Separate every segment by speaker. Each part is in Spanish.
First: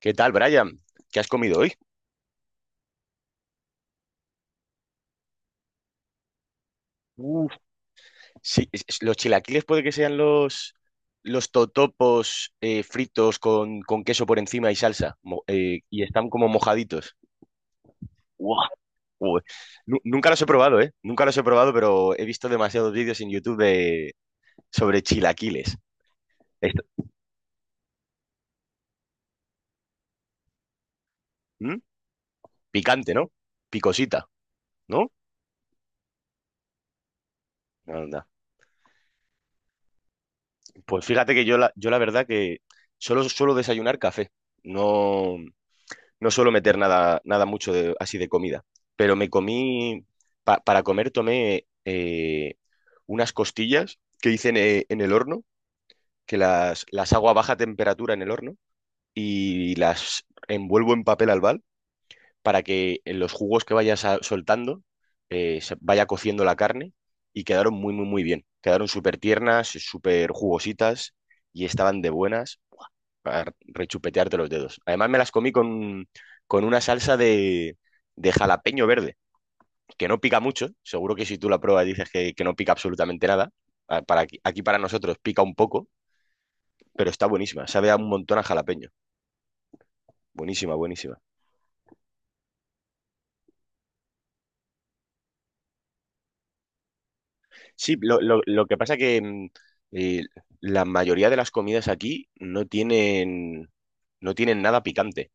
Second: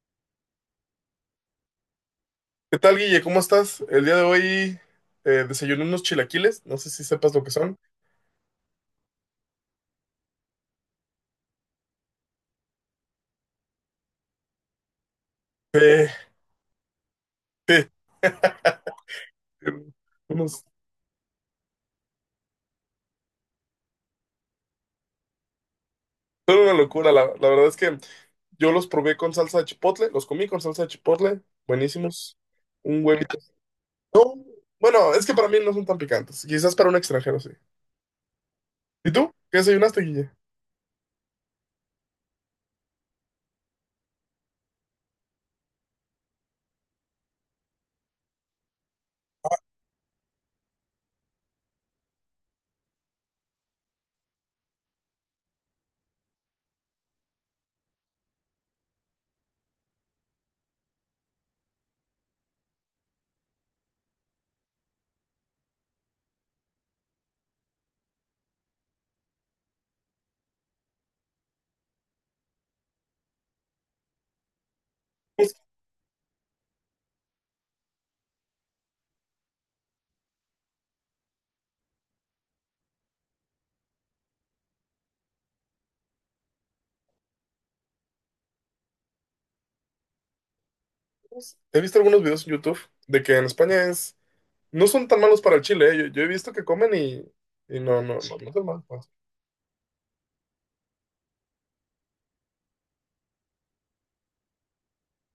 Speaker 1: ¿Qué tal, Brian? ¿Qué has comido hoy?
Speaker 2: ¿Qué tal, Guille? ¿Cómo estás? El día de hoy, desayuné unos chilaquiles, no sé si sepas lo que
Speaker 1: Uf,
Speaker 2: son.
Speaker 1: sí, los chilaquiles puede que sean los totopos, fritos con queso por encima y salsa, y
Speaker 2: Eh,
Speaker 1: están como mojaditos.
Speaker 2: eh,
Speaker 1: ¡Guau! Joder. Nunca los he
Speaker 2: unos-
Speaker 1: probado, ¿eh? Nunca los he probado, pero he visto demasiados vídeos en YouTube, sobre chilaquiles.
Speaker 2: Son una
Speaker 1: Esto-
Speaker 2: locura, la verdad es que yo los probé con salsa de chipotle, los comí con salsa de chipotle,
Speaker 1: ¿Mm?
Speaker 2: buenísimos. Un
Speaker 1: Picante, ¿no?
Speaker 2: huevito.
Speaker 1: Picosita,
Speaker 2: No,
Speaker 1: ¿no?
Speaker 2: bueno, es que para mí no son tan picantes, quizás para un extranjero sí.
Speaker 1: Anda.
Speaker 2: ¿Y tú? ¿Qué desayunaste, Guille?
Speaker 1: Pues fíjate que yo la verdad que solo suelo desayunar café. No. No suelo meter nada, así de comida, pero me comí, para comer tomé, unas costillas que hice en el horno, que las hago a baja temperatura en el horno y las envuelvo en papel albal para que en los jugos que soltando, se vaya cociendo la carne y quedaron muy, muy, muy bien. Quedaron súper tiernas, súper jugositas y estaban de buenas para rechupetearte los dedos. Además, me las comí
Speaker 2: Pues,
Speaker 1: con una salsa de jalapeño verde, que no pica mucho. Seguro que si tú la pruebas dices que no pica absolutamente nada. Para aquí, para nosotros pica un poco, pero está buenísima. Sabe a un montón a jalapeño. Buenísima, buenísima.
Speaker 2: He visto algunos videos en YouTube de que en España no son tan malos para el chile, eh. Yo he visto que comen y
Speaker 1: Sí,
Speaker 2: no, no, no,
Speaker 1: lo,
Speaker 2: no
Speaker 1: lo-
Speaker 2: son
Speaker 1: lo que pasa
Speaker 2: malos.
Speaker 1: que eh, la mayoría de las comidas aquí no tienen nada picante.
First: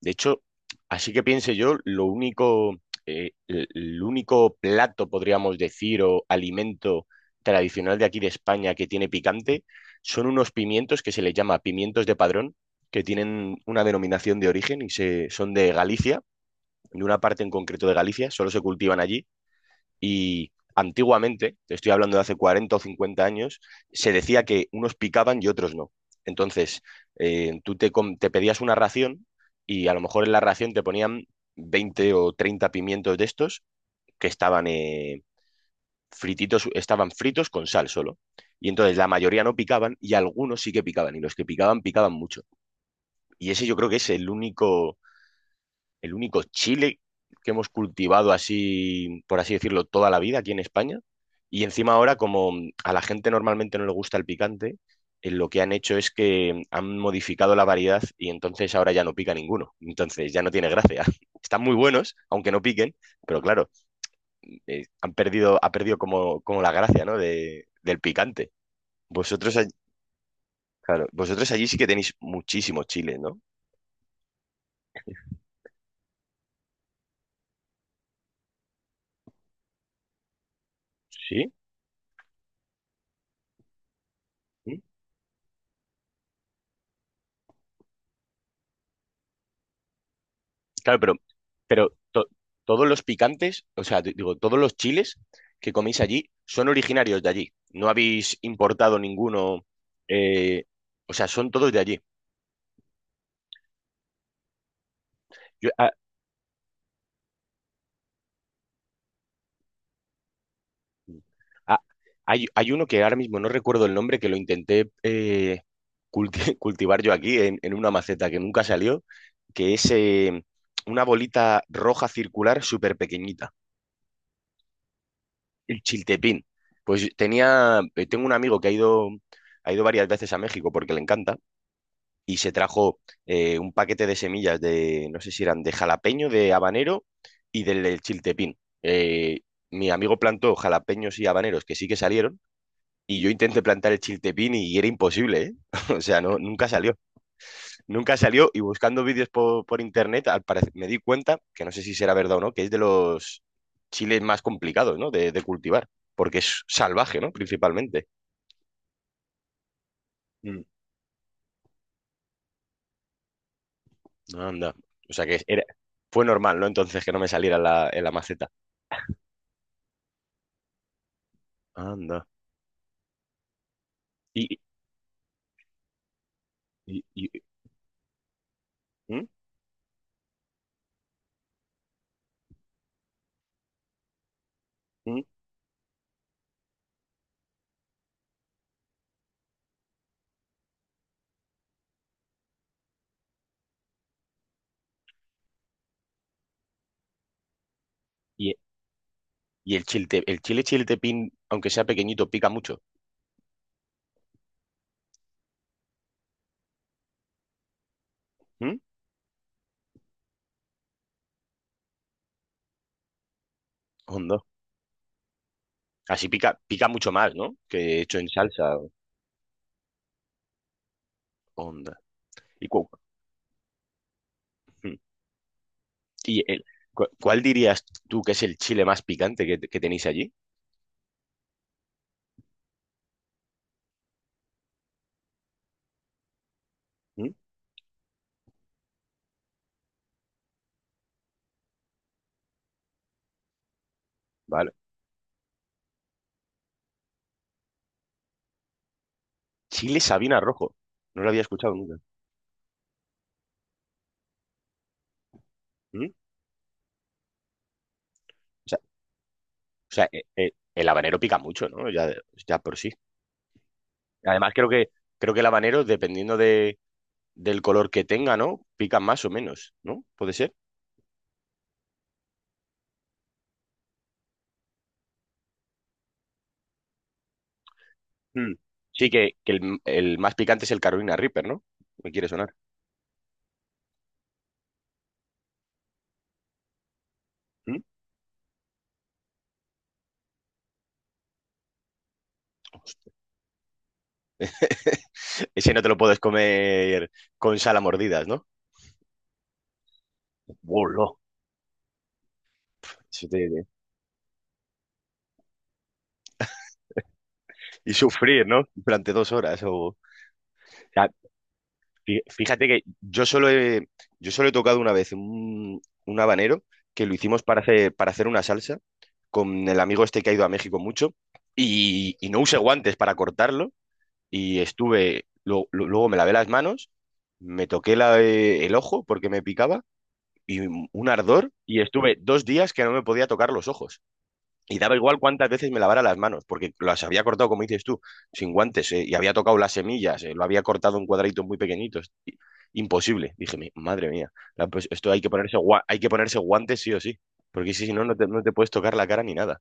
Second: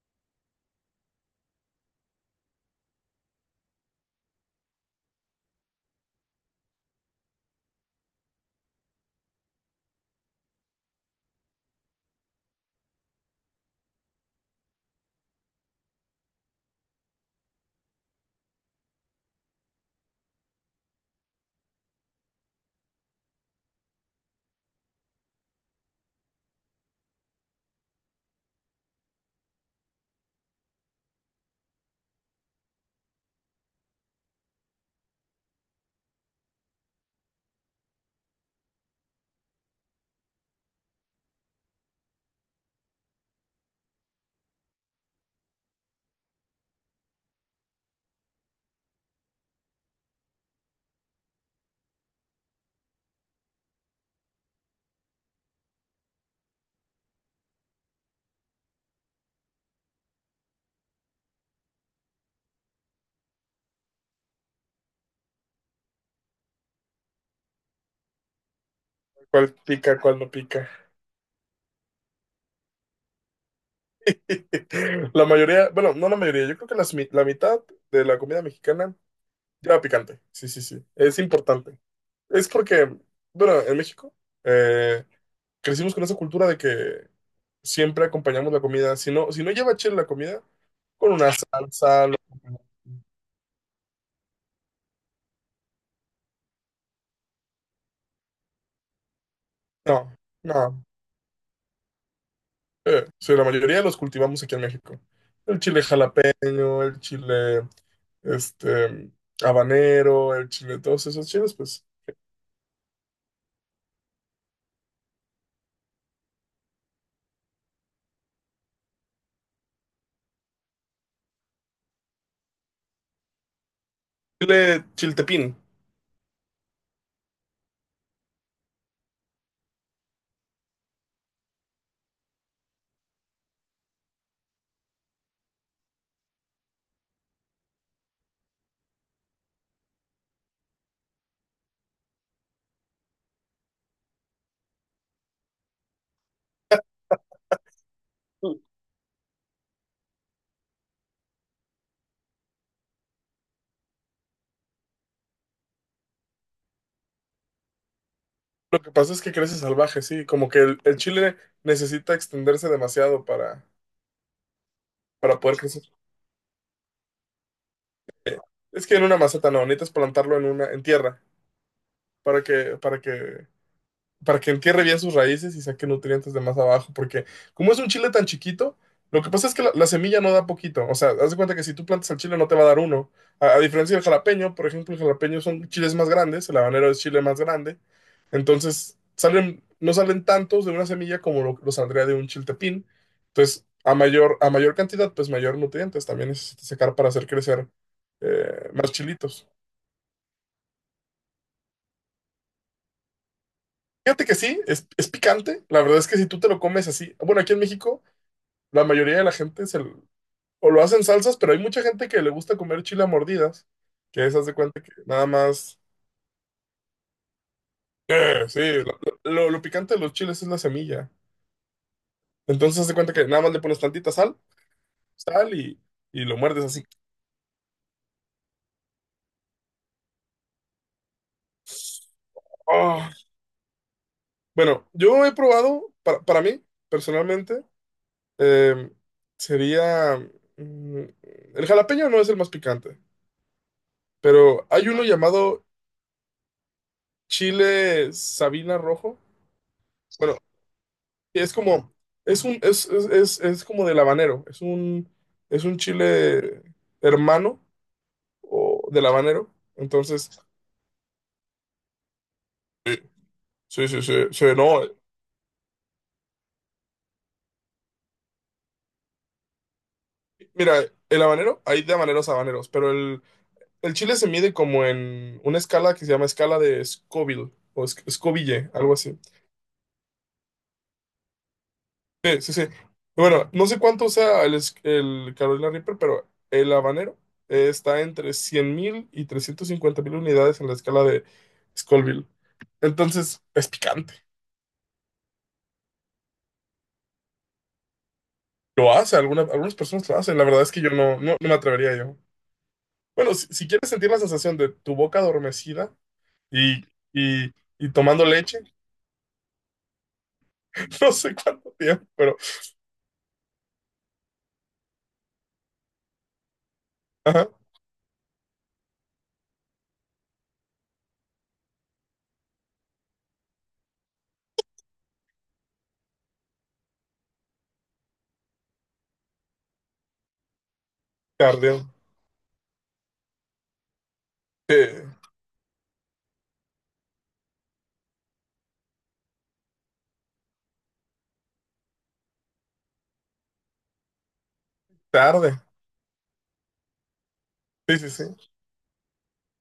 Speaker 1: De hecho, así que piense yo, lo único, el único plato, podríamos decir, o alimento tradicional de aquí de España que tiene picante, son unos pimientos que se les llama pimientos de Padrón, que tienen una denominación de origen son de Galicia, de una parte en concreto de Galicia, solo se cultivan allí. Y antiguamente, te estoy hablando de hace 40 o 50 años, se decía que unos picaban y otros no. Entonces, te pedías una ración y a lo mejor en la ración te ponían 20 o 30 pimientos de estos que estaban, frititos, estaban fritos con sal solo. Y entonces la mayoría no picaban y algunos sí que picaban y los que picaban picaban mucho. Y ese yo creo que es el único chile que hemos cultivado así, por así decirlo, toda la vida aquí en España. Y encima ahora, como a la gente normalmente no le gusta el picante, lo que han hecho es que han modificado la variedad y entonces ahora ya no pica ninguno. Entonces ya no tiene gracia. Están muy buenos, aunque no piquen, pero claro, ha perdido como, como la gracia, ¿no? Del picante.
Speaker 2: ¿Cuál
Speaker 1: Vosotros, all-
Speaker 2: pica, cuál no pica?
Speaker 1: claro, vosotros allí sí que tenéis muchísimos chiles, ¿no?
Speaker 2: La mayoría, bueno, no la mayoría, yo creo que la mitad de la comida mexicana lleva picante. Sí, sí, sí, es
Speaker 1: Sí.
Speaker 2: importante. Es porque, bueno, en México eh, crecimos con esa cultura de que siempre acompañamos la comida. Si no, si no lleva chile la comida,
Speaker 1: Claro,
Speaker 2: con una
Speaker 1: pero
Speaker 2: salsa.
Speaker 1: to- todos los picantes, o sea, digo, todos los chiles que coméis allí son originarios de allí. No habéis importado ninguno,
Speaker 2: No,
Speaker 1: eh,
Speaker 2: no.
Speaker 1: o sea, son todos de allí.
Speaker 2: Sí, la mayoría de los cultivamos aquí en México. El
Speaker 1: Yo-
Speaker 2: chile
Speaker 1: ah,
Speaker 2: jalapeño, el chile este habanero, el chile, todos esos chiles,
Speaker 1: ah,
Speaker 2: pues.
Speaker 1: hay uno que ahora mismo no recuerdo el nombre, que lo intenté, cultivar yo aquí en una maceta que nunca salió, que es, una bolita roja circular súper pequeñita.
Speaker 2: Chile chiltepín.
Speaker 1: El chiltepín. Tengo un amigo que ha ido varias veces a México porque le encanta y se trajo, un paquete de semillas de, no sé si eran de jalapeño, de habanero y del chiltepín. Mi amigo plantó jalapeños y habaneros que sí que salieron y yo intenté plantar el chiltepín y era imposible, ¿eh? O sea, no, nunca salió, y buscando vídeos por internet, al parecer, me di cuenta, que no sé si será verdad o no, que es de los chiles más complicados, ¿no? De cultivar, porque es salvaje, ¿no? Principalmente.
Speaker 2: Lo que pasa es que crece salvaje, sí, como que
Speaker 1: Mm.
Speaker 2: el chile necesita extenderse demasiado para,
Speaker 1: Anda. O sea que
Speaker 2: para poder
Speaker 1: era,
Speaker 2: crecer.
Speaker 1: Fue normal, ¿no? Entonces que no me saliera en la maceta.
Speaker 2: Es que en una maceta no, necesitas plantarlo en tierra,
Speaker 1: Anda.
Speaker 2: para que, para que para que
Speaker 1: Y,
Speaker 2: entierre bien sus raíces y saque nutrientes de más abajo,
Speaker 1: y,
Speaker 2: porque
Speaker 1: y,
Speaker 2: como es un chile tan chiquito, lo
Speaker 1: ¿Mm?
Speaker 2: que pasa es que la semilla no da poquito, o sea, haz de cuenta que si tú plantas el chile no te va a dar uno, a diferencia del jalapeño, por ejemplo, el
Speaker 1: ¿Mm?
Speaker 2: jalapeño son chiles más grandes, el habanero es chile más grande, entonces salen, no salen tantos de una semilla como lo saldría de un chiltepín, entonces a mayor cantidad, pues mayor nutrientes también necesitas sacar para hacer crecer
Speaker 1: y-
Speaker 2: más chilitos.
Speaker 1: el chile chiltepín, aunque sea pequeñito, pica mucho.
Speaker 2: Fíjate que sí, es picante. La verdad es que si tú te lo comes así, bueno, aquí en México.
Speaker 1: ¿Mm?
Speaker 2: La mayoría de la gente o lo hacen salsas, pero hay mucha gente que le gusta comer chile a mordidas, que
Speaker 1: Onda.
Speaker 2: esas de cuenta que nada más,
Speaker 1: Así pica mucho más, ¿no? Que hecho en
Speaker 2: sí,
Speaker 1: salsa.
Speaker 2: lo picante de los chiles es la semilla.
Speaker 1: Onda. ¿Y
Speaker 2: Entonces
Speaker 1: cu-
Speaker 2: haz de cuenta que nada más le pones tantita sal,
Speaker 1: ¿Mm?
Speaker 2: sal y lo
Speaker 1: ¿Y el-
Speaker 2: muerdes así.
Speaker 1: ¿Cuál dirías tú que es el chile más picante que tenéis allí?
Speaker 2: ¡Ah! Bueno, yo he probado, para mí,
Speaker 1: ¿Mm?
Speaker 2: personalmente, eh, sería, mm, el jalapeño no es el más picante, pero
Speaker 1: Vale.
Speaker 2: hay uno llamado chile Sabina rojo.
Speaker 1: Chile
Speaker 2: Bueno,
Speaker 1: Sabina Rojo. No lo había
Speaker 2: y es
Speaker 1: escuchado
Speaker 2: como,
Speaker 1: nunca.
Speaker 2: es como del habanero, es un
Speaker 1: ¿Mm?
Speaker 2: chile hermano
Speaker 1: Sea,
Speaker 2: o del habanero.
Speaker 1: o sea, eh,
Speaker 2: Entonces,
Speaker 1: eh, el habanero pica mucho, ¿no? Ya, ya por sí.
Speaker 2: eh, sí, sí, sí, sí,
Speaker 1: Además,
Speaker 2: no.
Speaker 1: creo que el habanero, dependiendo del color que tenga, ¿no? Pica más o menos, ¿no? ¿Puede ser?
Speaker 2: Mira, el habanero, hay de habaneros a habaneros, pero el chile se mide como en una escala que se llama escala de Scoville o
Speaker 1: Mm.
Speaker 2: Scoville, algo
Speaker 1: Sí,
Speaker 2: así.
Speaker 1: que el más picante es el Carolina Reaper, ¿no? Me quiere
Speaker 2: Sí, sí,
Speaker 1: sonar.
Speaker 2: sí. Bueno, no sé cuánto sea el Carolina Reaper, pero el habanero
Speaker 1: ¿Mm?
Speaker 2: está entre 100.000 y 350.000 unidades en la escala de Scoville. Entonces, es picante.
Speaker 1: Ese no te lo puedes comer con sal a mordidas, ¿no?
Speaker 2: Lo hace, algunas personas lo hacen. La verdad es que yo
Speaker 1: Bolo.
Speaker 2: no, no, no me atrevería yo. Bueno, si, si quieres sentir la sensación de tu boca adormecida y, y, y
Speaker 1: Y
Speaker 2: tomando
Speaker 1: sufrir,
Speaker 2: leche,
Speaker 1: ¿no? Durante 2 horas. Sea,
Speaker 2: no sé cuánto tiempo, pero
Speaker 1: Fíjate que yo solo he tocado una vez un habanero que lo hicimos
Speaker 2: ajá,
Speaker 1: para hacer una salsa con el amigo este que ha ido a México mucho y no usé guantes para cortarlo y estuve, luego me lavé las manos, me toqué el ojo porque me picaba y un ardor y
Speaker 2: cardio.
Speaker 1: estuve 2 días que no me podía tocar los ojos. Y daba
Speaker 2: Eh,
Speaker 1: igual cuántas veces me lavara las manos, porque las había cortado, como dices tú, sin guantes, y había tocado las semillas, lo había cortado en cuadraditos muy pequeñitos. Imposible. Dije: Madre mía, pues esto hay que
Speaker 2: tarde.
Speaker 1: hay que ponerse guantes sí o sí, porque si si
Speaker 2: Sí,
Speaker 1: no,
Speaker 2: sí,
Speaker 1: no te
Speaker 2: sí.
Speaker 1: puedes tocar la cara ni nada".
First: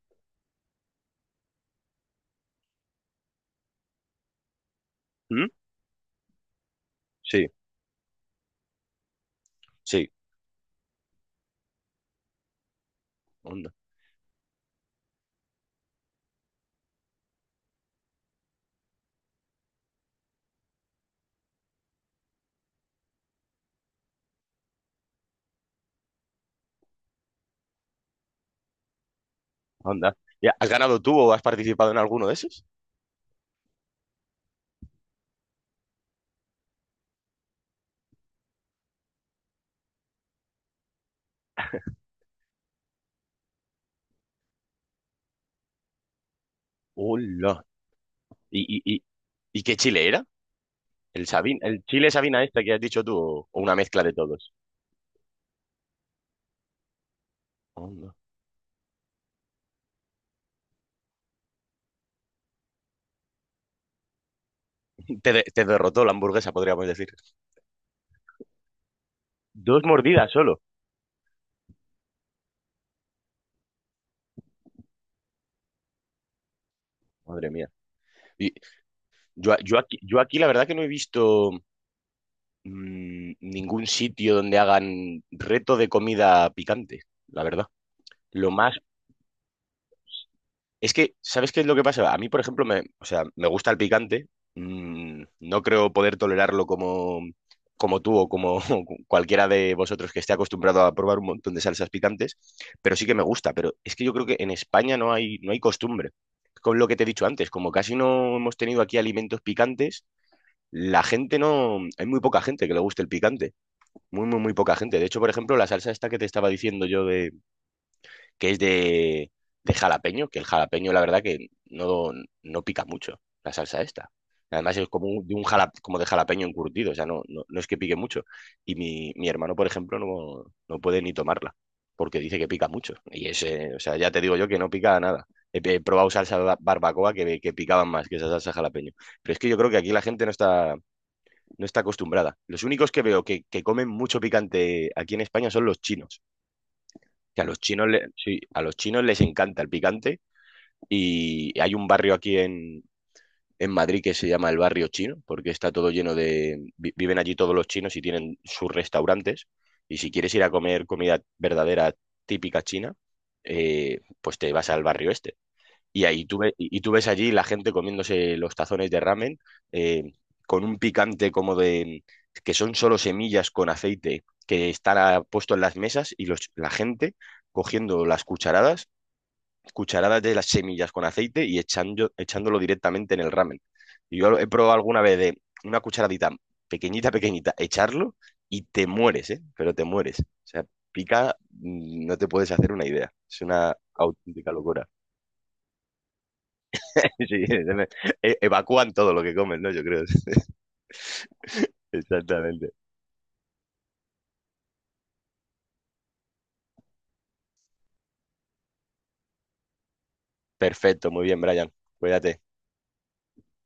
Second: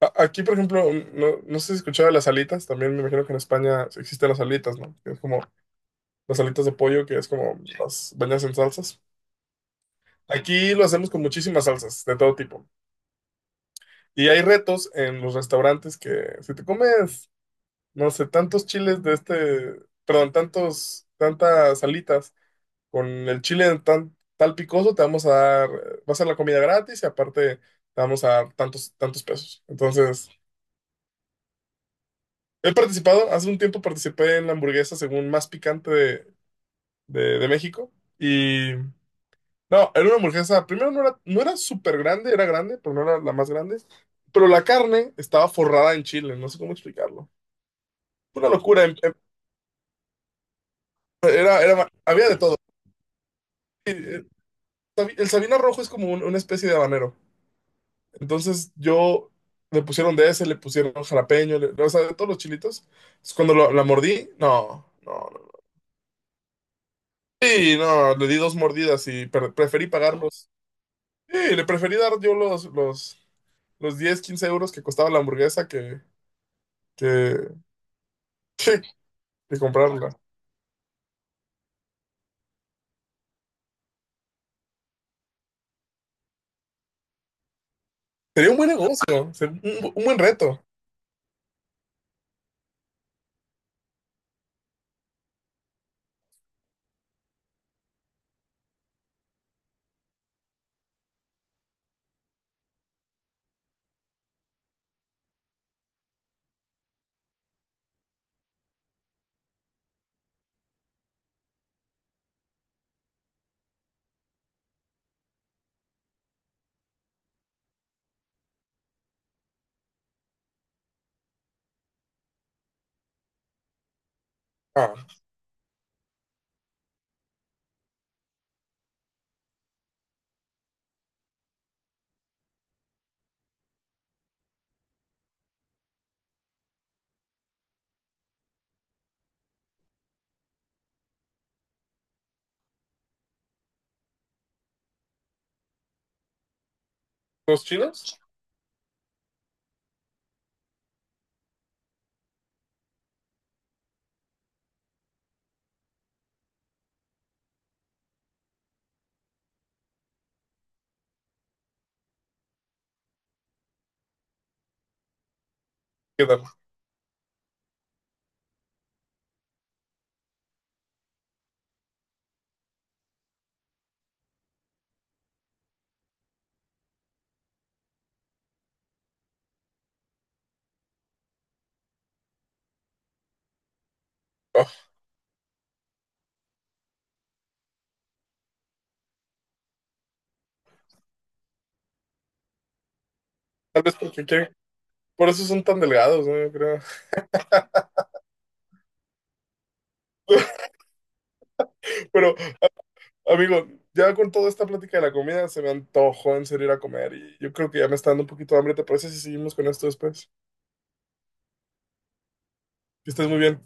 Speaker 2: Aquí, por ejemplo, no, no sé si escuchaba las alitas, también me imagino que en España existen las alitas, ¿no? Que es como
Speaker 1: ¿Mm?
Speaker 2: las alitas de pollo, que es
Speaker 1: Sí,
Speaker 2: como las bañas en salsas.
Speaker 1: sí,
Speaker 2: Aquí lo hacemos con muchísimas salsas, de todo tipo.
Speaker 1: onda,
Speaker 2: Y hay retos en los restaurantes que si te comes, no sé, tantos chiles de este, perdón, tantos, tantas alitas con el chile tal picoso, te vamos a dar, va a ser la comida gratis y aparte te vamos a dar tantos, tantos pesos.
Speaker 1: onda.
Speaker 2: Entonces.
Speaker 1: Ya, ¿has ganado tú o has participado en alguno de esos?
Speaker 2: He participado, hace un tiempo participé en la hamburguesa según más picante de México. Y no, era una hamburguesa, primero no era súper grande, era grande, pero no era la más grande. Pero la carne estaba forrada en chile, no sé cómo explicarlo.
Speaker 1: Hola.
Speaker 2: Una
Speaker 1: ¿Y,
Speaker 2: locura,
Speaker 1: y, y, y qué chile era? ¿El chile
Speaker 2: había de
Speaker 1: Sabina
Speaker 2: todo.
Speaker 1: este que has dicho tú o una
Speaker 2: Y,
Speaker 1: mezcla de todos?
Speaker 2: el Sabina Rojo es como una especie de habanero.
Speaker 1: Onda.
Speaker 2: Entonces yo le pusieron de ese, le pusieron jalapeño, o sea, de todos los chilitos. Entonces, cuando la mordí, no, no, no.
Speaker 1: Te derrotó la hamburguesa, podríamos decir.
Speaker 2: Sí, no, le di dos mordidas y
Speaker 1: Dos
Speaker 2: preferí
Speaker 1: mordidas
Speaker 2: pagarlos.
Speaker 1: solo.
Speaker 2: Sí, le preferí dar yo los 10, 15 euros que costaba la hamburguesa que,
Speaker 1: Madre mía. Y
Speaker 2: que, que comprarla.
Speaker 1: yo aquí la verdad que no he visto, ningún sitio donde hagan reto de comida picante, la verdad.
Speaker 2: Sería
Speaker 1: Lo
Speaker 2: un buen
Speaker 1: más
Speaker 2: negocio, un buen reto.
Speaker 1: Es que, ¿sabes qué es lo que pasa? A mí, por ejemplo, o sea, me gusta el picante. No creo poder tolerarlo como, como tú o como cualquiera de vosotros que esté acostumbrado a probar un montón de salsas picantes, pero sí que me gusta. Pero es que yo creo que en España no hay costumbre. Con lo que te he dicho antes, como casi no hemos tenido aquí alimentos picantes, la gente no. Hay muy poca gente que le guste el picante. Muy, muy, muy poca gente. De hecho, por ejemplo, la salsa esta que te estaba diciendo yo que es de jalapeño, que el jalapeño la verdad que no pica mucho la salsa esta. Además es
Speaker 2: Ah,
Speaker 1: como como de jalapeño encurtido, o sea, no es que pique mucho. Y mi hermano, por ejemplo, no puede ni tomarla, porque dice que pica mucho. Y ese, o sea, ya te digo yo que no pica nada. He probado salsa barbacoa que picaban más que esa salsa jalapeño. Pero es que yo creo que aquí la gente no está acostumbrada. Los únicos que veo que comen mucho picante aquí en España son los chinos que a los
Speaker 2: ¿los
Speaker 1: chinos, le-
Speaker 2: chinos?
Speaker 1: sí, a los chinos les encanta el picante y hay un barrio aquí en Madrid que se llama el barrio chino, porque está todo lleno de… Viven allí todos los chinos y tienen sus restaurantes y si quieres ir a comer comida verdadera típica china, pues te vas al barrio este. Y
Speaker 2: ¿Qué tal?
Speaker 1: y tú ves allí la gente comiéndose los tazones de ramen, eh, con un picante como de que son solo semillas con aceite que están, puesto en las mesas y la gente cogiendo las cucharadas, cucharadas de las semillas con aceite y echándolo directamente en el ramen. Y yo he probado
Speaker 2: Ah,
Speaker 1: alguna vez de una cucharadita pequeñita, pequeñita, echarlo y te mueres, ¿eh? Pero te mueres. O sea, pica, no te puedes hacer una idea. Es una
Speaker 2: tal vez porque
Speaker 1: auténtica locura.
Speaker 2: por eso son tan delgados, ¿no? Yo creo.
Speaker 1: Sí, sí, evacúan todo lo que comen, ¿no? Yo creo.
Speaker 2: Pero,
Speaker 1: Exactamente.
Speaker 2: amigo, ya con toda esta plática de la comida se me antojó en serio ir a comer y yo creo que ya me está dando un poquito de hambre. ¿Te parece si seguimos con esto después?
Speaker 1: Perfecto, muy bien, Brian. Cuídate.
Speaker 2: Que estés muy bien.